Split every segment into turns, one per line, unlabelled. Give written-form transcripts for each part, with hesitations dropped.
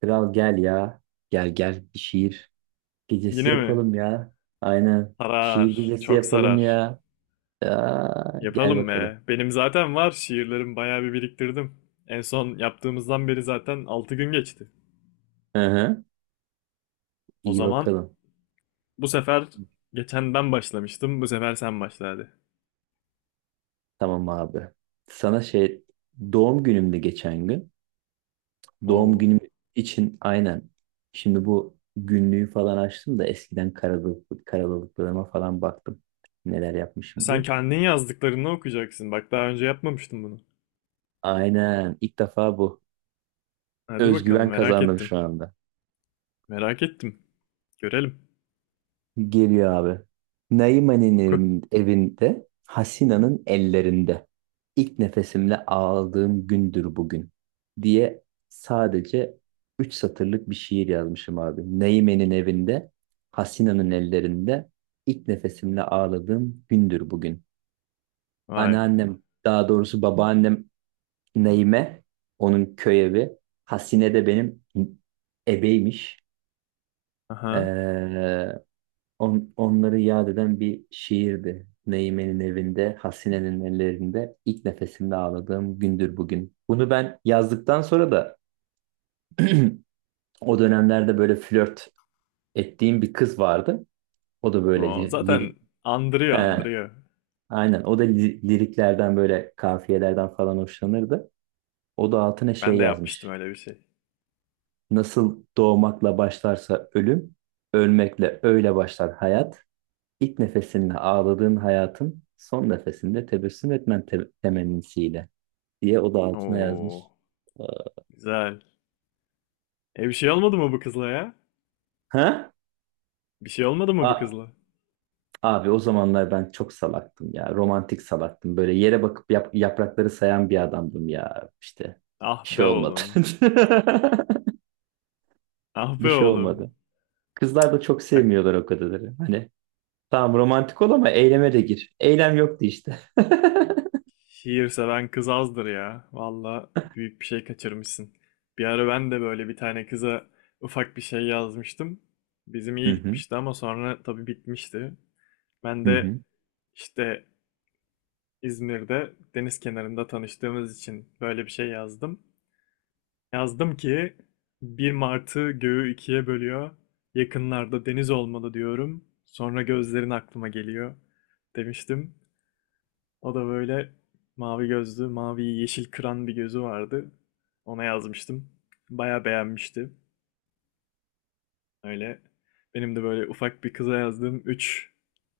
Kral gel ya. Gel gel bir şiir gecesi
Yine mi?
yapalım ya. Aynen. Bir şiir
Sarar.
gecesi
Çok
yapalım
sarar.
ya. Aa, gel
Yapalım
bakalım.
be. Benim zaten var. Şiirlerim bayağı bir biriktirdim. En son yaptığımızdan beri zaten 6 gün geçti.
Hı hı.
O
İyi
zaman
bakalım.
bu sefer geçen ben başlamıştım. Bu sefer sen başla hadi.
Tamam abi. Sana şey, doğum günümde geçen gün. Doğum
Oo.
günüm için aynen. Şimdi bu günlüğü falan açtım da eskiden karalılıklarıma falan baktım. Neler yapmışım
Sen
diye.
kendin yazdıklarını okuyacaksın. Bak daha önce yapmamıştım bunu.
Aynen. İlk defa bu.
Hadi bakalım
Özgüven
merak
kazandım şu
ettim.
anda.
Merak ettim. Görelim.
Geliyor abi. Naiman'in
Oku.
evinde, Hasina'nın ellerinde. İlk nefesimle ağladığım gündür bugün diye sadece 3 satırlık bir şiir yazmışım abi. Naime'nin evinde, Hasina'nın ellerinde ilk nefesimle ağladığım gündür bugün.
Vay be.
Anneannem, daha doğrusu babaannem Naime, onun köy evi. Hasine de benim ebeymiş.
Aha.
Ee, Onları yad eden bir şiirdi. Neymen'in evinde, Hasine'nin ellerinde, ilk nefesimde ağladığım gündür bugün. Bunu ben yazdıktan sonra da o dönemlerde böyle flört ettiğim bir kız vardı. O da böyle
Oo,
li-
zaten
lirik.
andırıyor
He,
andırıyor.
aynen o da liriklerden böyle kafiyelerden falan hoşlanırdı. O da altına şey
Ben de yapmıştım
yazmış.
öyle bir şey.
Nasıl doğmakla başlarsa ölüm, ölmekle öyle başlar hayat. İlk nefesinde ağladığın hayatın, son nefesinde tebessüm etmen temennisiyle diye o da altına yazmış.
Oo.
Ee,
Güzel. E bir şey olmadı mı bu kızla ya?
Ha?
Bir şey olmadı mı bu
A-
kızla?
abi o zamanlar ben çok salaktım ya. Romantik salaktım. Böyle yere bakıp yaprakları sayan bir adamdım ya. İşte
Ah
bir şey
be
olmadı.
oğlum. Ah
Bir
be
şey
oğlum.
olmadı. Kızlar da çok
Bak,
sevmiyorlar o kadarları. Hani tamam romantik ol ama eyleme de gir. Eylem yoktu işte.
şiir seven kız azdır ya. Valla büyük bir şey kaçırmışsın. Bir ara ben de böyle bir tane kıza ufak bir şey yazmıştım. Bizim
Hı
iyi
hı.
gitmişti ama sonra tabii bitmişti. Ben
Hı
de
hı.
işte İzmir'de deniz kenarında tanıştığımız için böyle bir şey yazdım. Yazdım ki bir Martı göğü ikiye bölüyor. Yakınlarda deniz olmalı diyorum. Sonra gözlerin aklıma geliyor demiştim. O da böyle mavi gözlü, mavi yeşil kıran bir gözü vardı. Ona yazmıştım. Baya beğenmişti. Öyle benim de böyle ufak bir kıza yazdığım üç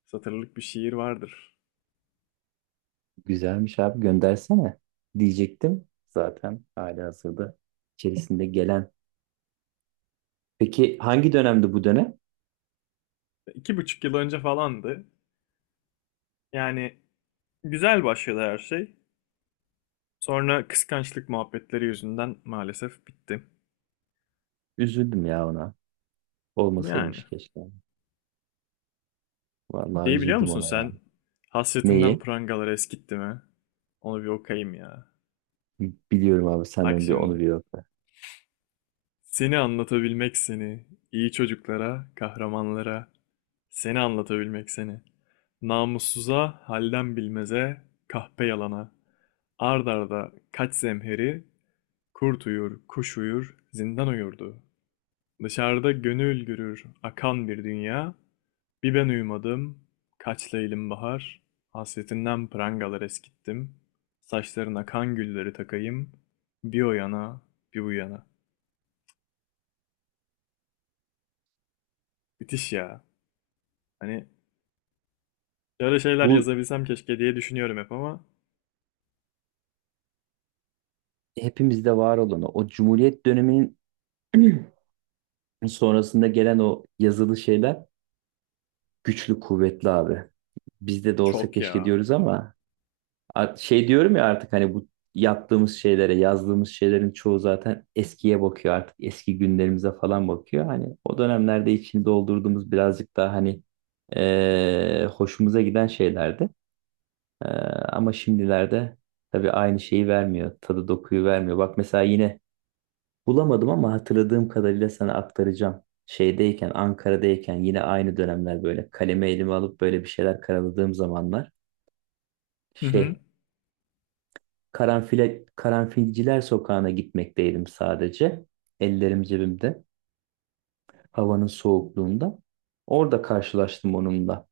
satırlık bir şiir vardır.
Güzelmiş abi, göndersene diyecektim. Zaten hali hazırda içerisinde gelen. Peki hangi dönemdi bu dönem?
2,5 yıl önce falandı. Yani güzel başladı her şey. Sonra kıskançlık muhabbetleri yüzünden maalesef bitti.
Üzüldüm ya ona.
Yani.
Olmasaymış keşke. Vallahi
Şeyi biliyor
üzüldüm
musun
ona ya.
sen? Hasretinden
Neyi?
prangalar eskitti mi? Onu bir okuyayım ya.
Biliyorum abi, sen
Bak
onu bir onu
şimdi.
bir yokla.
Seni anlatabilmek seni. İyi çocuklara, kahramanlara. Seni anlatabilmek seni. Namussuza, halden bilmeze, kahpe yalana. Ard arda kaç zemheri, kurt uyur, kuş uyur, zindan uyurdu. Dışarıda gönül gürür akan bir dünya. Bir ben uyumadım, kaç leylim bahar. Hasretinden prangalar eskittim. Saçlarına kan gülleri takayım. Bir o yana, bir bu yana. Müthiş ya. Hani böyle şeyler
Bu
yazabilsem keşke diye düşünüyorum hep ama
hepimizde var olan o Cumhuriyet döneminin sonrasında gelen o yazılı şeyler güçlü kuvvetli abi. Bizde de olsa
çok
keşke
ya.
diyoruz ama şey diyorum ya, artık hani bu yaptığımız şeylere, yazdığımız şeylerin çoğu zaten eskiye bakıyor artık. Eski günlerimize falan bakıyor. Hani o dönemlerde içini doldurduğumuz birazcık daha hani hoşumuza giden şeylerdi. Eee, Ama şimdilerde tabii aynı şeyi vermiyor. Tadı dokuyu vermiyor. Bak mesela yine bulamadım ama hatırladığım kadarıyla sana aktaracağım. Şeydeyken, Ankara'dayken yine aynı dönemler böyle kalemi elime alıp böyle bir şeyler karaladığım zamanlar.
Hı hı.
Şey, Karanfile, Karanfilciler Sokağı'na gitmekteydim sadece. Ellerim cebimde. Havanın soğukluğunda. Orada karşılaştım onunla.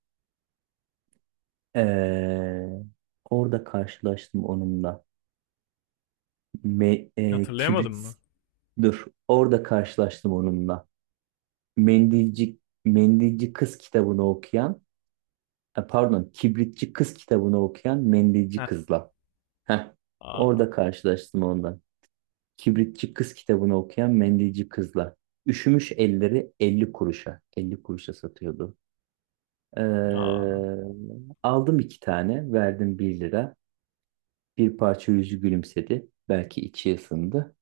Ee, Orada karşılaştım onunla.
Hatırlayamadın
Kibrit,
mı?
dur. Orada karşılaştım onunla. Mendilci, Mendilci Kız kitabını okuyan, pardon, Kibritçi Kız kitabını okuyan mendilci
Heh.
kızla. Heh,
Aa,
orada karşılaştım ondan. Kibritçi Kız kitabını okuyan mendilci kızla. Üşümüş elleri 50 kuruşa, 50 kuruşa satıyordu. Ee,
aa,
Aldım iki tane. Verdim bir lira. Bir parça yüzü gülümsedi. Belki içi ısındı.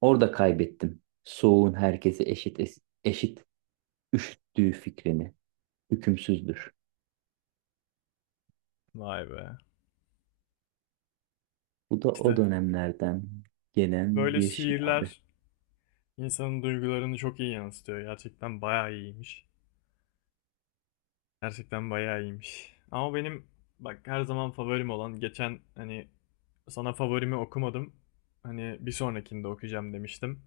Orada kaybettim soğuğun herkesi eşit eşit üşüttüğü fikrini. Hükümsüzdür.
vay be.
Bu da o
İşte
dönemlerden gelen
böyle
bir şey abi.
şiirler insanın duygularını çok iyi yansıtıyor. Gerçekten bayağı iyiymiş. Gerçekten bayağı iyiymiş. Ama benim bak, her zaman favorim olan geçen hani sana favorimi okumadım. Hani bir sonrakinde okuyacağım demiştim.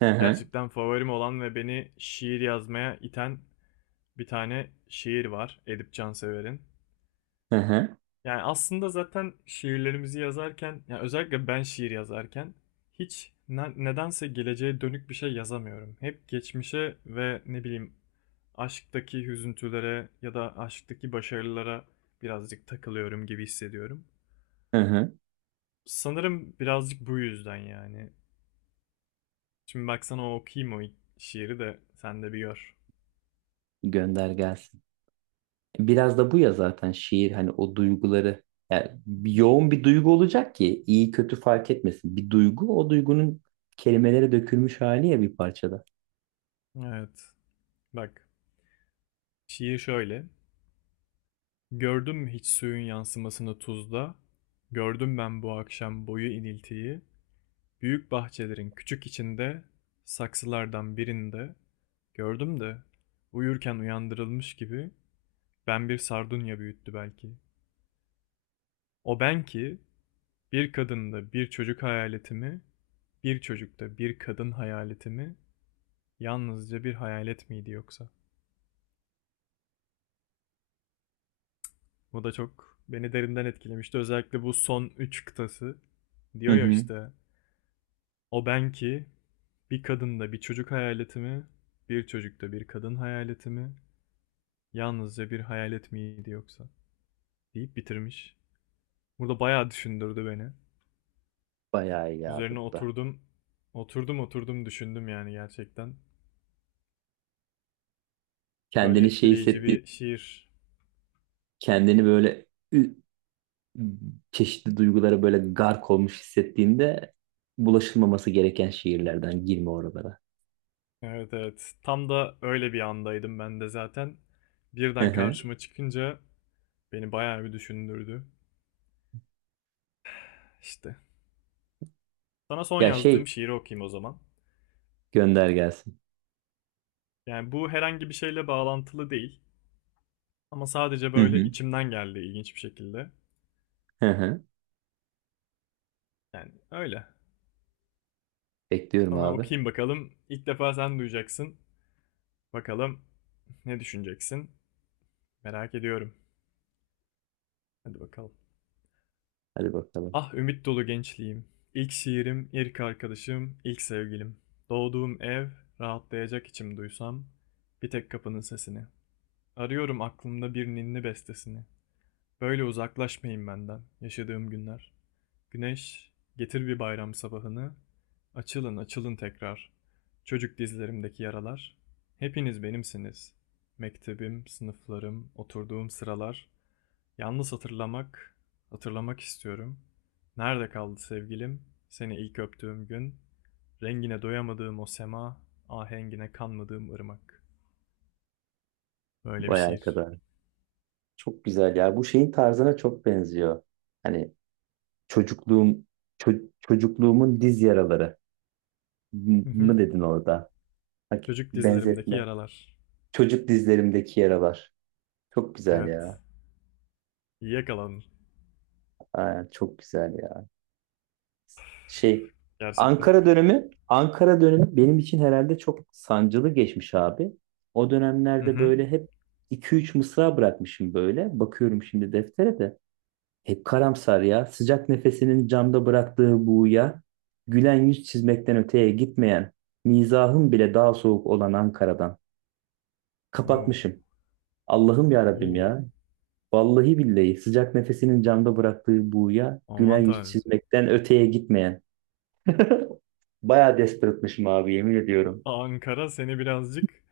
Hı hı,
Gerçekten favorim olan ve beni şiir yazmaya iten bir tane şiir var. Edip Cansever'in.
hı hı,
Yani aslında zaten şiirlerimizi yazarken, yani özellikle ben şiir yazarken hiç nedense geleceğe dönük bir şey yazamıyorum. Hep geçmişe ve ne bileyim aşktaki hüzüntülere ya da aşktaki başarılara birazcık takılıyorum gibi hissediyorum.
hı hı.
Sanırım birazcık bu yüzden yani. Şimdi baksana, okuyayım o şiiri de sen de bir gör.
Gönder gelsin. Biraz da bu ya zaten şiir, hani o duyguları, yani yoğun bir duygu olacak ki iyi kötü fark etmesin. Bir duygu, o duygunun kelimelere dökülmüş hali ya bir parçada.
Evet. Bak. Şiir şöyle. Gördün mü hiç suyun yansımasını tuzda? Gördüm ben bu akşam boyu iniltiyi. Büyük bahçelerin küçük içinde, saksılardan birinde. Gördüm de, uyurken uyandırılmış gibi, ben bir sardunya büyüttü belki. O ben ki, bir kadında bir çocuk hayaletimi, bir çocukta bir kadın hayaletimi, yalnızca bir hayalet miydi yoksa? Bu da çok beni derinden etkilemişti. Özellikle bu son 3 kıtası.
Hı
Diyor ya
hı.
işte, O ben ki, bir kadında bir çocuk hayaleti mi, bir çocukta bir kadın hayaleti mi, yalnızca bir hayalet miydi yoksa? Deyip bitirmiş. Burada bayağı düşündürdü beni.
Bayağı iyi abi
Üzerine
bu da.
oturdum, oturdum oturdum düşündüm yani gerçekten. Böyle
Kendini şey
etkileyici
hissettiği,
bir şiir.
kendini böyle ü- çeşitli duygulara böyle gark olmuş hissettiğinde, bulaşılmaması gereken şiirlerden girme oralara.
Evet evet, tam da öyle bir andaydım ben de zaten.
Hı
Birden
hı.
karşıma çıkınca beni bayağı bir düşündürdü. İşte. Sana son
Ya şey,
yazdığım şiiri okuyayım o zaman.
gönder gelsin.
Yani bu herhangi bir şeyle bağlantılı değil. Ama sadece
Hı
böyle
hı.
içimden geldi ilginç bir şekilde.
Hı hı.
Yani öyle.
Bekliyorum
Sana
abi.
okuyayım bakalım. İlk defa sen duyacaksın. Bakalım ne düşüneceksin? Merak ediyorum. Hadi bakalım.
Hadi bakalım.
Ah ümit dolu gençliğim. İlk şiirim, ilk arkadaşım, ilk sevgilim. Doğduğum ev, rahatlayacak içim duysam. Bir tek kapının sesini. Arıyorum aklımda bir ninni bestesini. Böyle uzaklaşmayın benden yaşadığım günler. Güneş, getir bir bayram sabahını. Açılın, açılın tekrar. Çocuk dizlerimdeki yaralar. Hepiniz benimsiniz. Mektebim, sınıflarım, oturduğum sıralar. Yalnız hatırlamak, hatırlamak istiyorum. Nerede kaldı sevgilim? Seni ilk öptüğüm gün. Rengine doyamadığım o sema, ahengine kanmadığım ırmak. Böyle bir
Vay
şiir.
arkadaş. Çok güzel ya. Bu şeyin tarzına çok benziyor. Hani çocukluğum çocukluğumun diz yaraları, M-
Hı hı.
mı dedin orada? Bak,
Çocuk dizlerimdeki
benzetme.
yaralar.
Çocuk dizlerimdeki yaralar. Çok güzel
Evet.
ya.
İyi yakaladın.
Aa, çok güzel ya. Şey.
Gerçekten.
Ankara dönemi benim için herhalde çok sancılı geçmiş abi. O
Hı
dönemlerde
hı.
böyle hep iki üç mısra bırakmışım böyle. Bakıyorum şimdi deftere de. Hep karamsar ya; sıcak nefesinin camda bıraktığı buğuya gülen yüz çizmekten öteye gitmeyen, mizahım bile daha soğuk olan Ankara'dan.
Oo.
Kapatmışım. Allah'ım ya Rabbim
Oo.
ya. Vallahi billahi, sıcak nefesinin camda bıraktığı buğuya gülen
Aman
yüz
tanrım.
çizmekten öteye gitmeyen. Bayağı desperate'mışım abi, yemin ediyorum.
Ankara seni birazcık,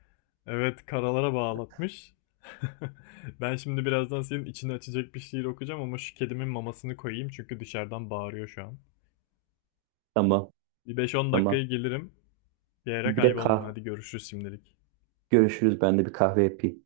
evet, karalara bağlatmış. Ben şimdi birazdan senin içini açacak bir şiir okuyacağım ama şu kedimin mamasını koyayım çünkü dışarıdan bağırıyor şu an.
Tamam,
Bir 5-10
tamam.
dakikaya gelirim. Bir yere
Bir de
kaybolma. Hadi görüşürüz şimdilik.
görüşürüz, ben de bir kahve yapayım.